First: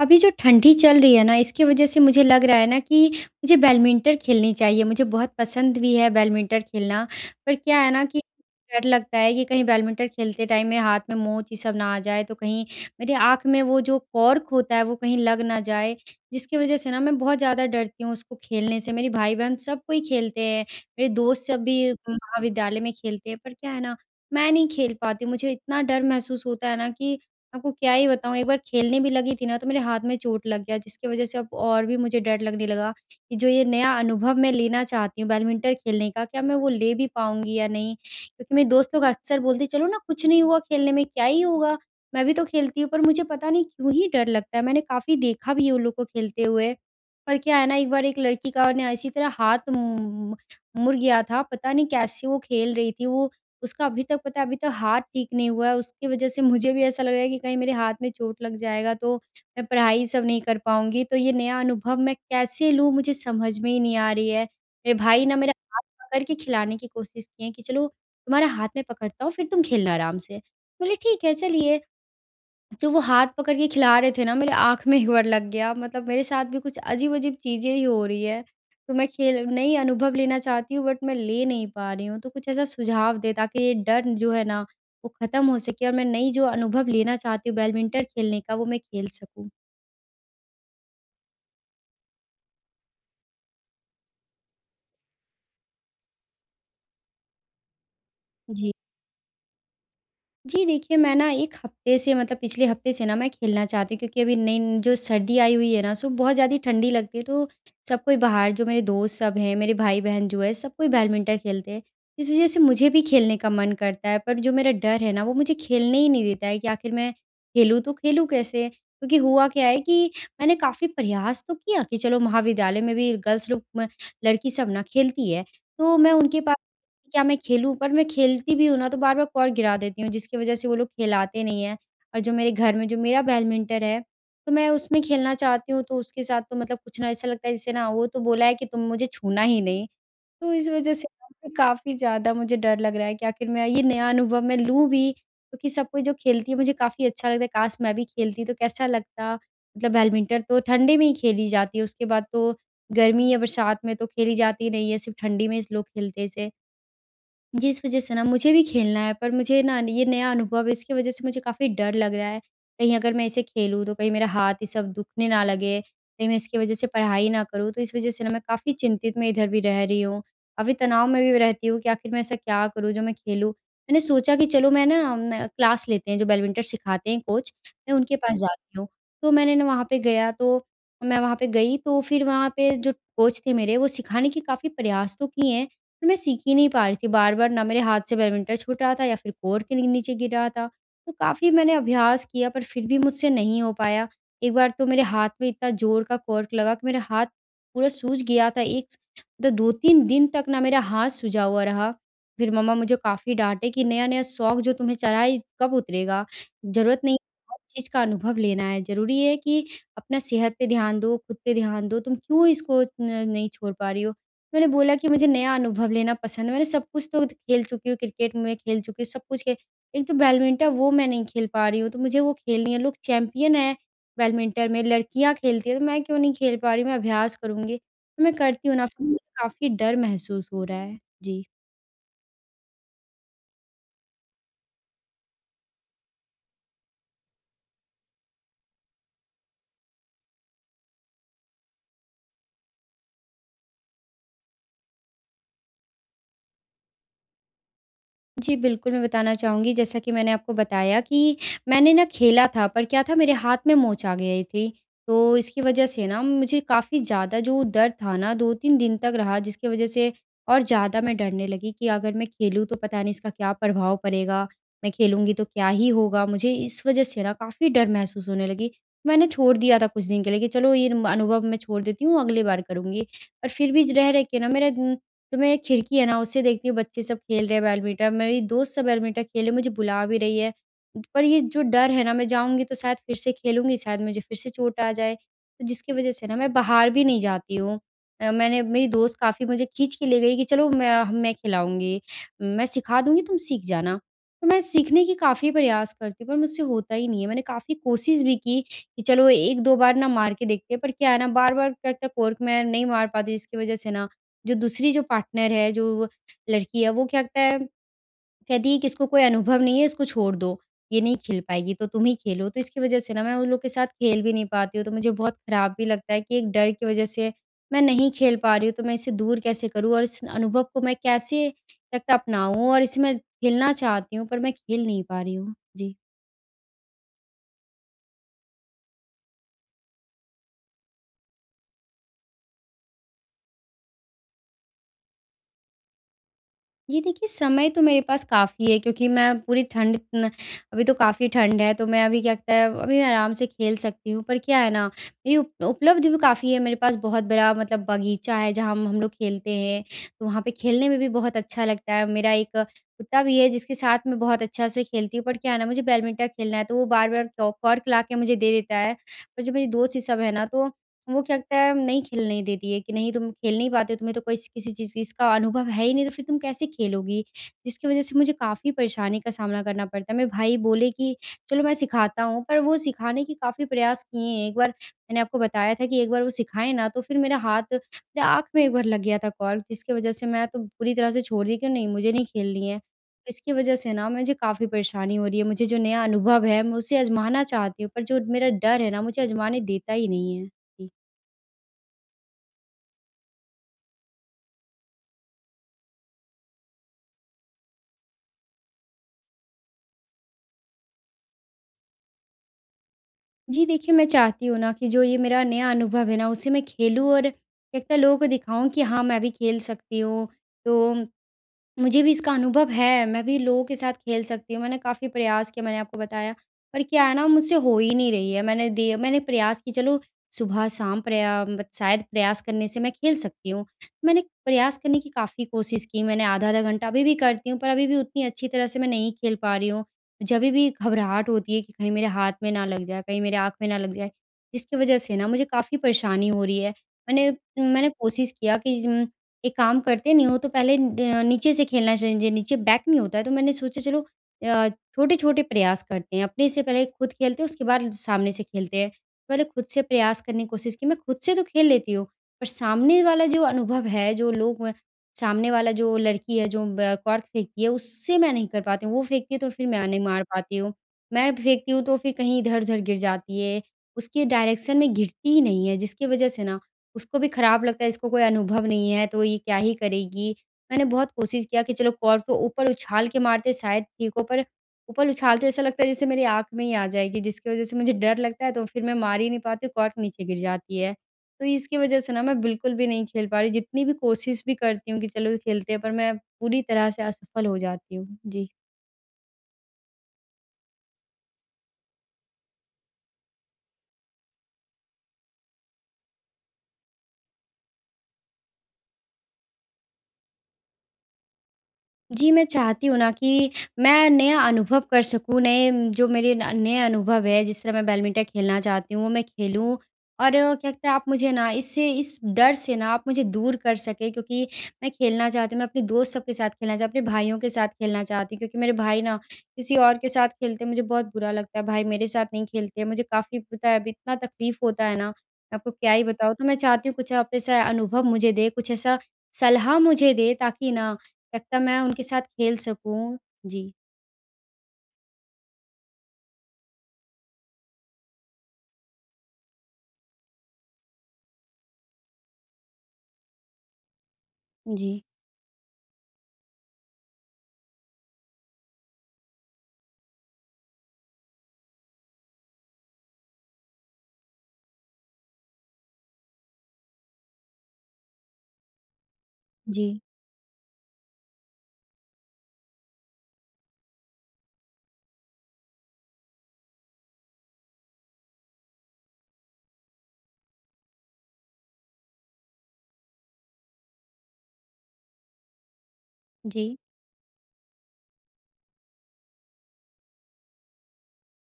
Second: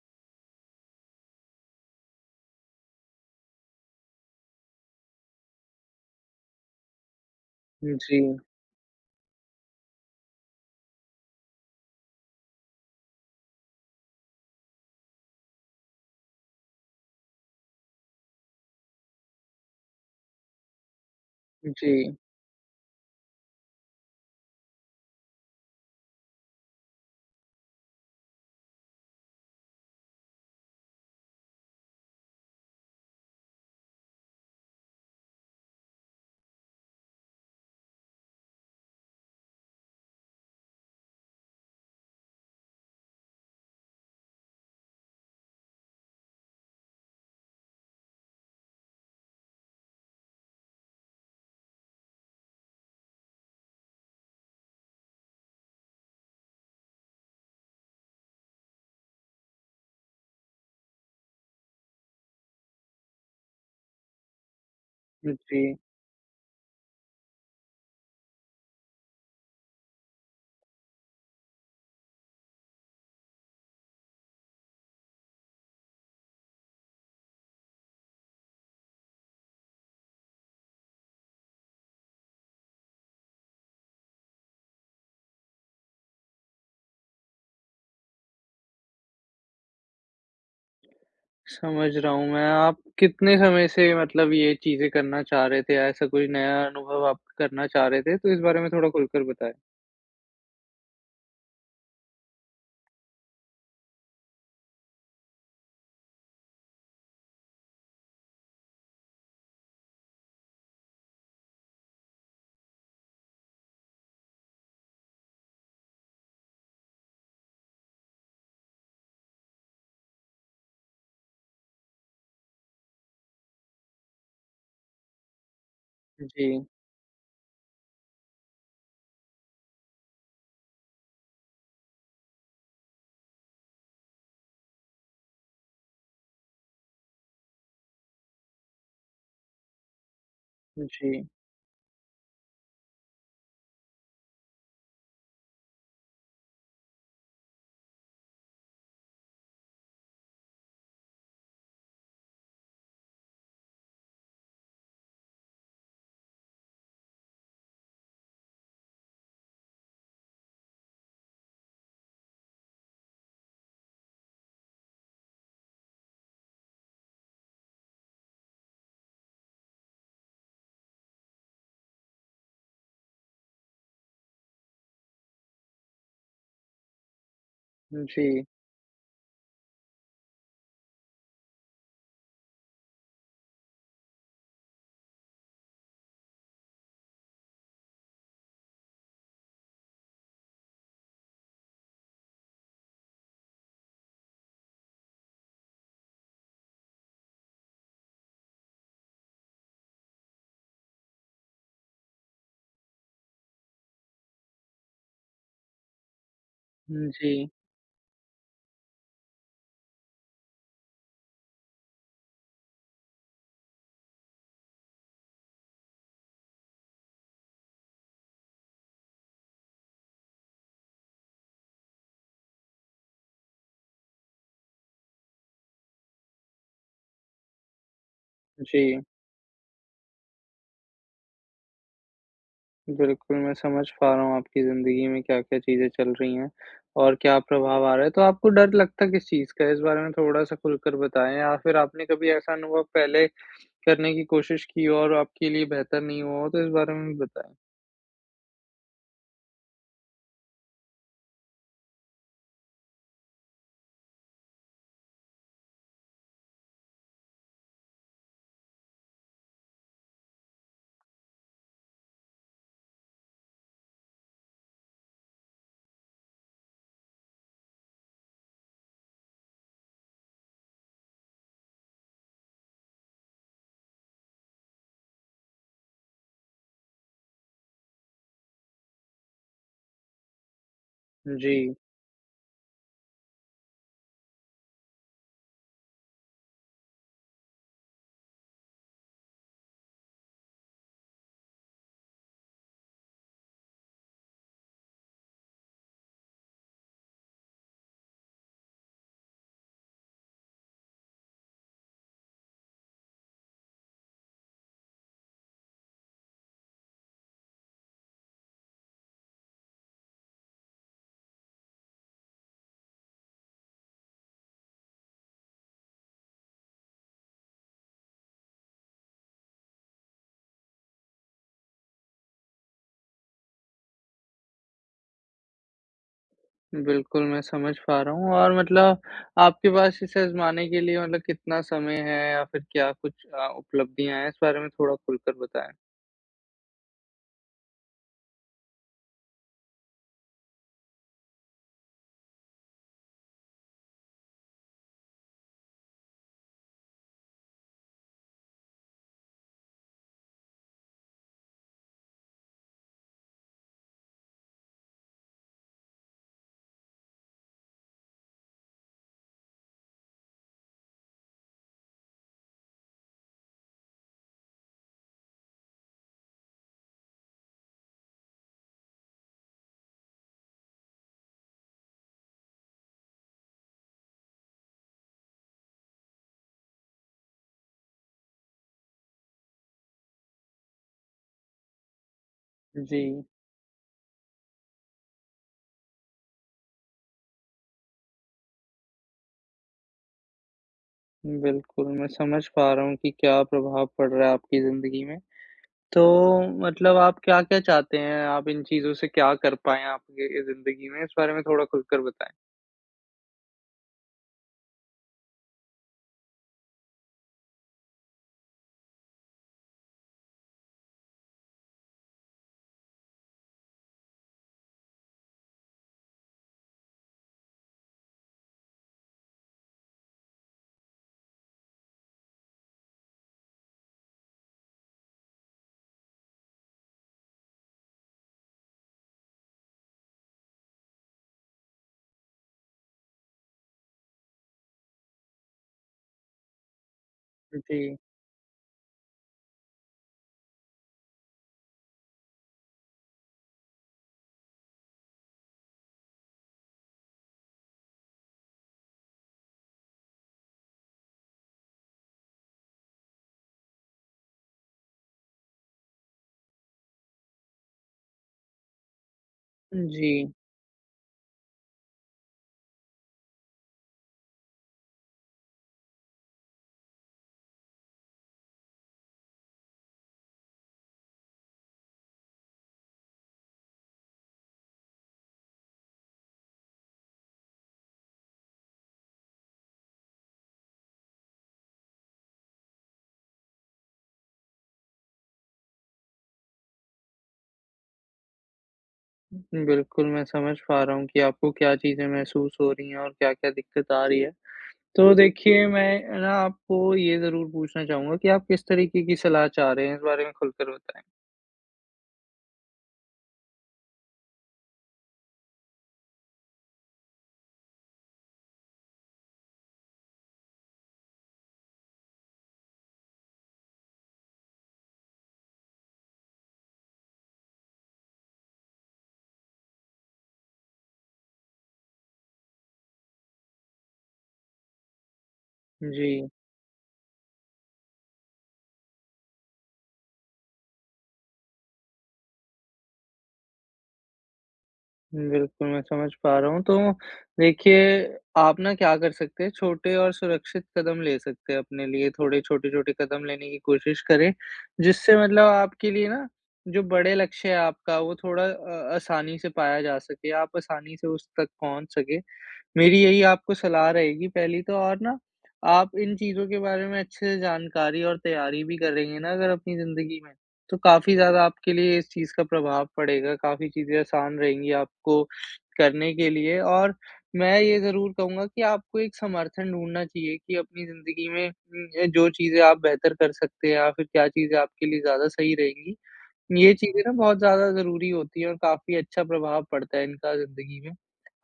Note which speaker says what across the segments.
Speaker 1: अभी जो ठंडी चल रही है न इसकी वजह से मुझे लग रहा है न कि मुझे बैडमिंटन खेलनी चाहिए मुझे बहुत पसंद भी है बैडमिंटन खेलना पर क्या है न कि
Speaker 2: जी।
Speaker 1: डर लगता है कि कहीं बैडमिंटन खेलते टाइम में हाथ में मोच ये सब ना आ जाए तो कहीं मेरी आँख में वो जो कॉर्क होता है वो कहीं लग ना जाए। जिसकी वजह से ना मैं बहुत ज़्यादा डरती हूँ उसको खेलने से। मेरे भाई-बहन सब कोई खेलते हैं मेरे दोस्त सब भी
Speaker 2: जी।
Speaker 1: महाविद्यालय में खेलते हैं पर क्या है न मैं नहीं खेल पाती मुझे इतना डर महसूस होता है ना कि आपको क्या ही बताऊँ। एक बार खेलने भी लगी थी न तो मेरे हाथ में चोट लग गया जिसकी वजह से अब और भी मुझे डर लगने लगा कि जो ये नया अनुभव मैं लेना चाहती हूँ बैडमिंटन खेलने का क्या मैं वो ले भी पाऊँगी या नहीं? क्योंकि मेरे दोस्तों लोग अक्सर बोलती है चलो ना कुछ नहीं हुआ खेलने में क्या ही होगा? मैं भी तो खेलती हूँ। पर मुझे पता नहीं क्यों ही डर लगता है मैंने काफ़ी देखा भी है उन लोगों को खेलते हुए पर क्या है न एक बार एक लड़की का ना इसी तरह हाथ उम, मुड़ गया था पता नहीं कैसे वो खेल रही थी वो। उसका अभी तक पता है अभी तक हाथ ठीक नहीं हुआ है उसकी वजह से मुझे भी ऐसा लग रहा है कि कहीं मेरे हाथ में चोट लग जाएगा तो मैं पढ़ाई सब नहीं कर पाऊँगी तो ये नया अनुभव मैं कैसे लूँ मुझे समझ में ही नहीं आ रही है। मेरे भाई ने मेरा
Speaker 2: जी।
Speaker 1: हाथ पकड़ के खिलाने की कोशिश किए कि चलो तुम्हारे हाथ में पकड़ता हूँ फिर तुम खेलना आराम से बोली ठीक है चलिए। तो वो हाथ पकड़ के खिला रहे थे ना मेरी आँख में एक बार लग गया मतलब मेरे साथ भी कुछ अजीब-अजीब चीज़ें ही हो रही है तो मैं खेल नई अनुभव लेना चाहती हूँ बट मैं ले नहीं पा रही हूँ तो कुछ ऐसा सुझाव दें ताकि ये डर जो है ना वो ख़त्म हो सके और मैं नई जो अनुभव लेना चाहती हूँ बैडमिंटन खेलने का वो मैं खेल सकूँ।
Speaker 2: समझ रहा हूँ मैं, आप कितने समय से मतलब ये चीज़ें करना चाह रहे थे ऐसा कोई नया अनुभव आप करना चाह रहे थे तो इस बारे में
Speaker 1: जी।
Speaker 2: थोड़ा खुलकर बताएँ?
Speaker 1: जी देखिए, मैं न 1 हफ़्ते से मतलब पिछले हफ़्ते से न मैं खेलना चाहती हूँ क्योंकि अभी नई जो सर्दी आई हुई है न सु बहुत ज़्यादा ही ठंडी लगती है तो सब कोई बाहर जो मेरे दोस्त सब हैं मेरे भाई-बहन जो है सब कोई बैडमिंटन खेलते हैं। इस वज़ह से मुझे भी खेलने का मन करता है पर जो मेरा डर है न वो मुझे खेलने ही नहीं देता है कि आख़िर मैं खेलूँ तो खेलूँ कैसे? क्योंकि हुआ क्या है कि मैंने काफ़ी प्रयास तो किया कि चलो महाविद्यालय में भी गर्ल्स लोग लड़की सब न खेलती है तो मैं उनके पास
Speaker 2: जी।
Speaker 1: क्या मैं खेलूँ? पर मैं खेलती भी हूँ न तो बार-बार कॉर्क गिरा देती हूँ जिसकी वज़ह से वो लोग खिलाते नहीं हैं। और जो मेरे घर में जो मेरा बैडमिंटन है तो मैं उसमें खेलना चाहती हूँ तो उसके साथ तो मतलब कुछ न ऐसा लगता है जैसे ना वो तो बोला है कि तुम मुझे छूना ही नहीं तो इस वज़ह
Speaker 2: जी।
Speaker 1: से काफ़ी ज़्यादा मुझे डर लग रहा है कि आख़िर मैं ये नया अनुभव मैं लूँ भी क्योंकि सब कोई जो खेलती है मुझे काफ़ी अच्छा लगता है काश मैं भी खेलती तो कैसा लगता? मतलब बैडमिंटन तो ठंडी में ही खेली जाती है उसके बाद तो गर्मी या बरसात में तो खेली जाती नहीं है सिर्फ़ ठंडी में इस लोग खेलते हैं इसे। जीस वज़ह से न मुझे भी खेलना है पर मुझे न ये नया अनुभव है इसकी वज़ह से मुझे काफ़ी डर लग रहा है। कहीं अगर मैं इसे खेलूँ तो कहीं मेरा हाथ ये सब दुखने ना लगे। कहीं मैं इसकी वज़ह से पढ़ाई ना करूँ तो इस वज़ह से न मैं काफ़ी चिंतित मैं इधर भी रह रही हूँ। काफ़ी तनाव में भी रहती हूँ कि आख़िर मैं ऐसा क्या करूँ जो मैं खेलूँ। मैंने सोचा कि चलो मैं न अम, क्लास लेते हैं जो बैडमिंटन सिखाते हैं कोच मैं उनके पास
Speaker 2: जी।
Speaker 1: जाती हूँ तो मैंने न वहाँ पे गया तो मैं वहाँ पे गई तो फिर वहाँ पे जो कोच थे मेरे वो सिखाने के काफ़ी प्रयास तो किए हैं पर मैं सीख ही नहीं पा रही थी बार-बार न मेरे हाथ से बैडमिंटन छूट रहा था या फिर कॉर्क के नीचे गिर रहा था तो काफ़ी मैंने अभ्यास किया पर फिर भी मुझसे नहीं हो पाया। एक बार तो मेरे हाथ में इतना ज़ोर का कॉर्क लगा कि मेरे हाथ पूरा सूज गया था एक स 2-3 दिन तक ना मेरा हाथ सूजा हुआ रहा फिर मम्मा मुझे काफ़ी डाँटे कि नया-नया शौक जो तुम्हें चढ़ा है कब उतरेगा? ज़रूरत
Speaker 2: हुँ,
Speaker 1: नहीं है
Speaker 2: जी।
Speaker 1: हर चीज़ का अनुभव लेना है ज़रूरी है कि अपना सेहत पे ध्यान दो, खुद पे ध्यान दो, तुम क्यों इसको न नहीं छोड़ पा रही हो। मैंने बोला कि मुझे नया अनुभव लेना पसंद है मैंने सब कुछ तो खेल चुकी हूँ क्रिकेट मै खेल चुकी हूँ सब कुछ खेल। एक तो बैडमिंटन वो मैं नहीं खेल पा रही हूँ तो मुझे वो खेलनी है लोग चैंपियन हैं बैडमिंटन में लड़कियाँ खेलती हैं तो मैं क्यों नहीं खेल पा रही हूँ? मैं अभ्यास करूँगी तो मैं करती हूँ न
Speaker 2: जी।
Speaker 1: मुझे काफ़ी डर महसूस हो रहा है। जी।
Speaker 2: बिल्कुल, मैं समझ पा रहा हूँ आपकी ज़िंदगी में क्या-क्या चीज़ें चल रही हैं और क्या प्रभाव आ रहा है। तो आपको डर लगता है किस चीज़ का इस बारे में थोड़ा-सा खुलकर बताएँ या फिर आपने कभी ऐसा अनुभव पहले करने की कोशिश की और आपके लिए बेहतर नहीं हुआ हो तो इस बारे में भी बताएँ?
Speaker 1: जी बिल्कुल, मैं बताना चाहूँगी जैसा कि मैंने आपको बताया कि मैंने न खेला था पर क्या था मेरे हाथ में मोच आ गई थी। तो इसकी वजह से न मुझे काफ़ी ज़्यादा जो दर्द था न 2-3 दिन तक रहा जिसकी वजह से और ज़्यादा मैं डरने लगी कि अगर मैं खेलूँ तो पता नहीं इसका क्या प्रभाव पड़ेगा? मैं खेलूँगी तो क्या ही होगा मुझे? इस वजह से न काफ़ी डर महसूस होने लगी, मैंने छोड़ दिया था कुछ दिन के लिए कि चलो ये म अनुभव मैं छोड़ देती हूँ अगली बार करूँगी। और फिर भी ज रह-रह के न मेरा उम, तो मैं एक खिड़की है न उससे देखती हूँ बच्चे सब खेल रहे हैं बैडमिंटन, मेरी दोस्त सब बैडमिंटन खेल रही है मुझे बुला भी रही है। पर ये जो
Speaker 2: जी।
Speaker 1: डर है ना मैं जाऊँगी तो शायद फिर से खेलूँगी शायद मुझे फिर से चोट आ जाए तो जिसकी वजह से न मैं बाहर भी नहीं जाती हूँ। अ, मैंने मेरी दोस्त काफ़ी मुझे खींच के ले गई कि चलो मैं मैं खिलाऊँगी। मैं सिखा दूँगी तुम सीख जाना। तो मैं सीखने के काफ़ी प्रयास करती हूँ पर मुझसे होता ही नहीं है। मैंने काफ़ी कोशिश भी की कि चलो 1-2 बार न मार के देखते हैं पर क्या है न बार-बार क क कॉर्क मैं नहीं मार पाती हूँ। इसकी वजह से न जो दूसरी जो पार्टनर है जो लड़की है वो क्या कहता है कहती है कि इसको कोई अनुभव नहीं है इसको छोड़ दो ये नहीं खेल पाएगी तो तुम ही खेलो तो इसकी वजह से ना मैं उन लोग के साथ खेल भी नहीं पाती हूँ। तो मुझे बहुत ख़राब भी लगता है कि एक डर की वजह से मैं नहीं खेल पा रही हूँ तो मैं इसे दूर कैसे करूँ? और इस अनुभव को मैं कैसे करके अपनाऊँ और इसमें खेलना चाहती हूँ पर मैं खेल नहीं पा रही हूँ। जी।
Speaker 2: बिल्कुल मैं समझ पा रहा हूँ और मतलब आपके पास इसे आज़माने के लिए मतलब कितना समय है? या फिर क्या कुछ अ, उपलब्धियाँ है इस बारे में थोड़ा ख़ुलकर कर बताएँ।
Speaker 1: ये देखिए, समय तो मेरे पास काफ़ी है क्योंकि मैं पूरी ठंड न अभी तो काफ़ी ठंड है तो मैं अभी क्या त है अभी आराम से खेल सकती हूँ पर क्या है न ये उप उपलब्ध भी काफ़ी है मेरे पास बहुत बड़ा मतलब बगीचा है जहाँ हम हम लोग खेलते हैं। वहाँ पे खेलने में भी बहुत अच्छा लगता है मेरा 1 कुत्ता भी है जिसके साथ मैं बहुत अच्छा से खेलती हूँ पर क्या है न मुझे बैडमिंटन खेलना है तो वो बार-बार क कॉर्क ला के मुझे दे देता है। पर जो मेरी दोस्त ये सब है न तो वो क्या त है नहीं खेलने देती है कि नहीं तुम खेल नहीं पाते तुम्हें तो कोई किसी चीज़ चीज़ इसका अनुभव है ही नहीं तो फिर तुम कैसे खेलोगी। जिसकी वज़ह से मुझे काफ़ी परेशानी का सामना करना पड़ता है मेरे भाई बोले कि चलो मैं सिखाता हूँ पर वो सिखाने के काफ़ी प्रयास किए हैं। एक बार मैंने आपको बताया था कि एक बार वो सिखाएँ ना तो फिर मेरा हाथ मेरे आँख में एक बार लग गया था कॉर्क जिसके वज़ह से मैं तो पूरी तरह से छोड़ दी कि नहीं मुझे नहीं खेलनी है।
Speaker 2: जी।
Speaker 1: तो इसकी वज़ह से न मुझे काफ़ी परेशानी हो रही है मुझे जो नया अनुभव है मैं उसे अजमाना चाहती हूँ पर जो मेरा डर है न मुझे आज़माने देता ही नहीं है। जी।
Speaker 2: बिल्कुल, मैं समझ पा रहा हूँ कि क्या प्रभाव पड़ रहा है आपकी ज़िंदगी में। तो मतलब आप क्या-क्या चाहते हैं, आप इन चीज़ों से क्या कर पायें आपके ए, ज़िंदगी में? इस बारे में थोड़ा खुलकर बताएँ।
Speaker 1: जी देखिए, मैं चाहती हूँ न कि जो ये मेरा नया अनुभव है न उसे मैं खेलूँ और एक न लोगों को दिखाऊँ कि हाँ, मैं भी खेल सकती हूँ। तो मुझे भी इसका अनुभव है मैं भी लोगों के साथ खेल सकती हूँ मैंने काफ़ी प्रयास किया मैंने आपको बताया। पर क्या है न मुझसे हो ही नहीं रही है मैंने दिए मैंने प्रयास की, चलो सुबह-शाम प्रया शायद प्रयास करने से मैं खेल सकती हूँ मैंने प्रयास करने की काफ़ी कोशिश की मैंने आधा-आधा घंटा अभी भी करती हूँ पर अभी भी उतनी अच्छी तरह से मैं नहीं खेल पा रही हूँ। जभी भी घबराहट होती है कि कहीं मेरे हाथ में ना लग जाए, कहीं मेरे आँख में ना लग जाए जिसकी वजह से ना मुझे काफ़ी परेशानी हो रही है। मैंने मैंने
Speaker 2: जी।
Speaker 1: कोशिश किया कि ज़म एक काम करते नहीं हो तो पहले न नीचे से खेलना चाहिए जो नीचे बैट नहीं होता है तो मैंने सोचा चलो अ, छोटे-छोटे प्रयास करते हैं अपने से पहले ख़ुद खेलते हैं उसके बाद सामने से खेलते हैं। पहले ख़ुद से प्रयास करने कि कोशिश कि मैं खुद से तो खेल लेती हूँ पर सामने वाला जो अनुभव है जो लोग म सामने वाला जो लड़की है जो म कॉर्क फेंकती है उससे मैं नहीं कर पाती हूँ वो फेंकती है तो फिर मैं नहीं मार
Speaker 2: जी।
Speaker 1: पाती हूँ। मैं फेंकती हूँ तो फिर कहीं इधर-उधर गिर जाती है उसकी डायरेक्शन में गिरती ही नहीं है जिसकी वजह से न उसको भी खराब लगता है इसको कोई अनुभव नहीं है तो ये क्या ही करेगी। मैंने बहुत कोशिश किया कि चलो कॉर्क को ऊपर उछाल के मारते हैं शायद ठीक हो पर ऊपर उछालते ऐसा लगता है जैसे मेरी आँख में ही आ जाएगी जिसकी वजह से मुझे डर लगता है तो फिर मैं मार ही नहीं पाती हूँ कॉर्क नीचे गिर जाती है। तो इसकी वजह से न मैं बिल्कुल भी नहीं खेल पा रही जितनी भी कोशिश भी करती हूँ कि चलो खेलते हैं पर मैं पूरी तरह से असफल हो जाती हूँ। जी।
Speaker 2: बिल्कुल, मैं समझ पा रहा हूँ कि आपको क्या चीज़ें महसूस हो रही है और क्या-क्या दिक़्क़त आ रही है। तो देखिए, मैं ना आपको ये ज़रूर पूछना चाहूँगा कि आप किस तरीके की सलाह चाह रहे हैं? इस बारे में खुलकर बताएँ।
Speaker 1: जी, मैं चाहती हूँ ना कि, मैं नया अनुभव कर सकूँ, नए जो मेरे न नए अनुभव हैं जिस तरह मैं बैडमिंटन खेलना चाहती हूँ, मैं खेलूँ। और क्या कहते आप मुझे ना इससे इस डर से ना आप मुझे दूर कर सकें क्योंकि मैं खेलना चाहती हूँ, मैं अपने दोस्त सब के साथ खेलना चाह, अपने भाइयों के साथ खेलना चाहती। क्योंकि मेरे भाई ना किसी और के साथ खेलते हैं मुझे बहुत बुरा लगता है, भाई मेरे साथ नहीं खेलते मुझे काफ़ी पता है अब इतना तकलीफ़ होता है ना, मैं आपको क्या ही
Speaker 2: जी।
Speaker 1: बताऊँ। तो मैं चाहती हूँ कुछ आप ऐसा अनुभव मुझे दें, कुछ ऐसा सलाह मुझे दें ताकि ना, लगता मैं उनके साथ खेल सकूँ। जी।
Speaker 2: बिल्कुल, मैं समझ पा रहा हूँ। तो, देखिए, आप ना क्या कर सकते हैं? छोटे और सुरक्षित कदम ले सकते हैं अपने लिए, थोड़े छोटे-छोटे कदम लेने की कोशिश करें,
Speaker 1: जी।
Speaker 2: जिससे मतलब आपके लिए ना, जो बड़े लक्ष्य है आपका, वो थोड़ा अ, आसानी से पाया जा सके, आप आसानी से उस तक पहुँच सकें। मेरी यही आपको सलाह रहेगी पहली तो और ना आप इन चीज़ों के बारे में अच्छे से जानकारी और तैयारी भी करेंगे ना अगर अपनी
Speaker 1: जी।
Speaker 2: ज़िंदगी में, तो काफ़ी ज़्यादा आपके लिए इस चीज़ का प्रभाव पड़ेगा। काफ़ी चीज़ें आसान रहेंगी आपको करने के लिए। और मैं ये ज़रूर कहूँगा कि आपको एक समर्थन ढूँढ़ना चाहिए, कि अपनी ज़िंदगी में उम, जो चीज़े आप बेहतर कर सकते हैं या फ़िर क्या चीज़े आपके लिए ज़्यादा सही रहेंगी, ये
Speaker 1: जी।
Speaker 2: चीज़ें ना बहुत ज़्यादा ज़रूरी होती है और काफ़ी अच्छा प्रभाव पड़ता है इनका ज़िंदगी में।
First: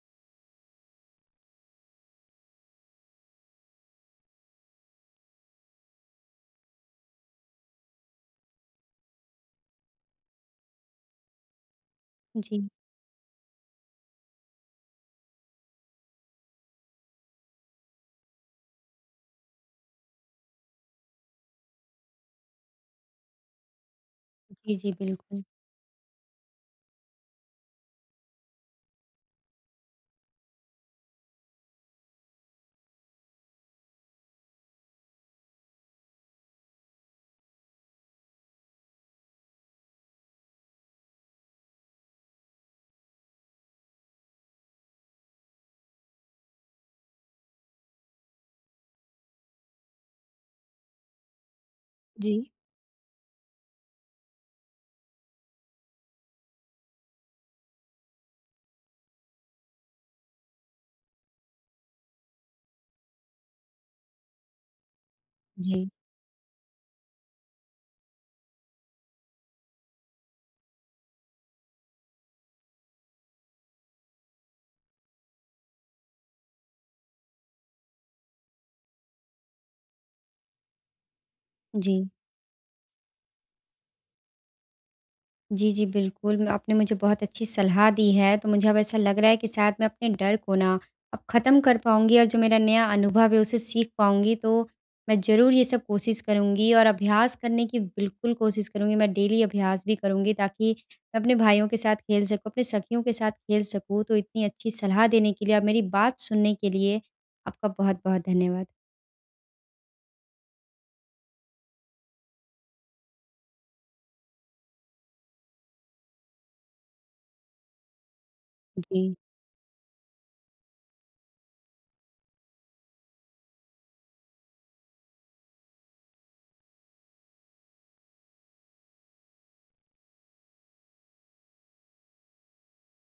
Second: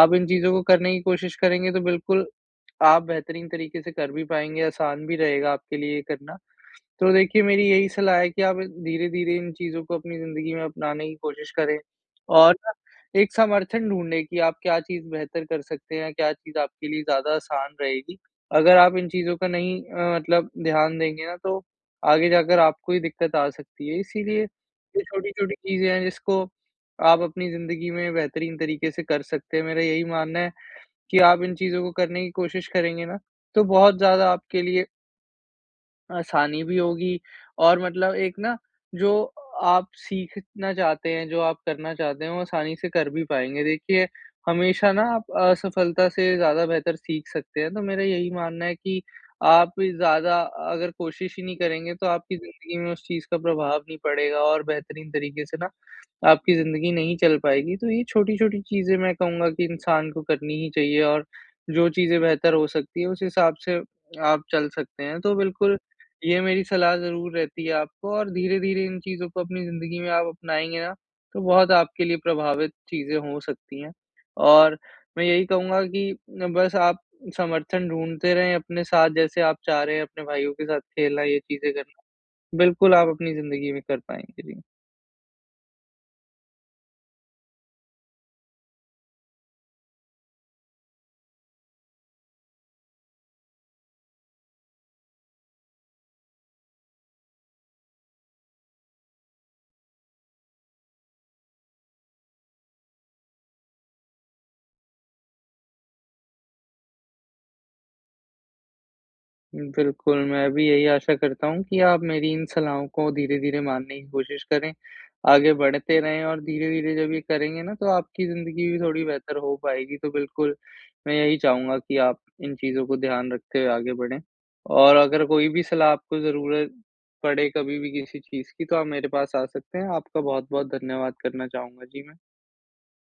Speaker 2: आप इन चीज़ों को करने की कोशिश करेंगे, तो बिल्कुल, आप बेहतरीन तरीके से कर भी पाएँगे, आसान भी रहेगा आपके लिए ये करना। तो देखिए, मेरी यही सलाह है कि आप धीरे-धीरे इन चीज़ों को अपनी ज़िंदगी में अपनाने की कोशिश करें। और
Speaker 1: जी।
Speaker 2: ना, एक समर्थन ढूँढ़ने कि आप क्या चीज़ बेहतर कर सकते हैं, क्या चीज़ आपके लिए ज़्यादा आसान रहेगी? अगर आप इन चीज़ों का नहीं अ, मतलब ध्यान देंगे ना, तो आगे जाकर आपको ही दिक़्क़त आ सकती है। इसीलिए,
Speaker 1: जी, जी,
Speaker 2: ये
Speaker 1: बिल्कुल।
Speaker 2: छोटी-छोटी चीज़ें हैं जिसको आप अपनी ज़िंदगी में बेहतरीन तरीके से कर सकते हैं, मेरा यही मानना है कि आप इन चीज़ों को करने की कोशिश करेंगे ना, तो बहुत ज़्यादा आपके लिए आसानी भी होगी। और मतलब एक ना, जो आप सीखना चाहते हैं, जो आप करना चाहते हैं, वो आसानी से कर भी पाएँगे। देखिए, हमेशा ना आप असफलता से ज़्यादा बेहतर सीख सकते हैं। तो मेरा यही मानना है कि आप ज़्यादा अगर कोशिश ही नहीं करेंगे, तो आपकी
Speaker 1: जी।
Speaker 2: ज़िंदगी में उस चीज़ का प्रभाव नहीं पड़ेगा और बेहतरीन तरीक़े से ना, आपकी ज़िंदगी नहीं चल पाएगी। तो ये छोटी-छोटी चीज़े मैं कहूँगा कि इंसान को करनी ही चाहिए और जो चीज़ें बेहतर हो सकती है, उस हिसाब से आप चल सकते हैं। तो बिल्कुल,
Speaker 1: जी।
Speaker 2: ये मेरी सलाह ज़रूर रहती है आपको और धीरे-धीरे इन चीज़ों को अपनी ज़िंदगी में आप अपनाएँगे ना, तो बहुत आपके लिए प्रभावित चीज़ें हो सकती हैं। और मैं यही कहूँगा कि बस आप समर्थन ढूँढ़ते रहें अपने साथ, जैसे आप चाह रहे हैं अपने भाइयों के साथ खेलना, ये चीज़ें करना।
Speaker 1: जी।
Speaker 2: बिल्कुल, आप अपनी ज़िंदगी में कर पाएँगे। जी।
Speaker 1: जी, जी, बिल्कुल मैं आपने मुझे बहुत अच्छी सलाह दी है, तो मुझे अब ऐसा लग रहा है कि शायद मैं अपने डर को ना, अब ख़त्म कर पाऊँगी और जो मेरा नया अनुभव है, उससे सीख पाऊँगी। तो, मैं ज़रूर ये सब कोशिश करूँगी और अभ्यास करने की बिल्कुल कोशिश करूँगी, मैं डेली अभ्यास भी करुँगी ताकि मैं अपने भाइयों के साथ खेल सकूँ, अपने सखियों के साथ खेल सकूँ। तो इतनी अच्छी सलाह देने के लिए और मेरी बात सुनने के लिए, आपका बहुत-बहुत धन्यवाद।
Speaker 2: बिल्कुल, मैं भी यही आशा करता हूँ कि आप मेरी इन सलाहों को धीरे-धीरे मानने की कोशिश करें, आगे बढ़ते रहें। और धीरे-धीरे जब ये करेंगे ना, तो आपकी ज़िंदगी भी थोड़ी
Speaker 1: जी।
Speaker 2: बेहतर हो पाएगी। तो बिल्कुल, मैं यही चाहूँगा कि आप इन चीज़ों को ध्यान रखते हुए आगे बढ़ें। और अगर कोई भी सलाह आपको ज़रूरत, पड़े कभी भी किसी चीज़ की तो आप मेरे पास आ सकते हैं, आपका बहुत-बहुत धन्यवाद करना चाहूँगा, जी मैं।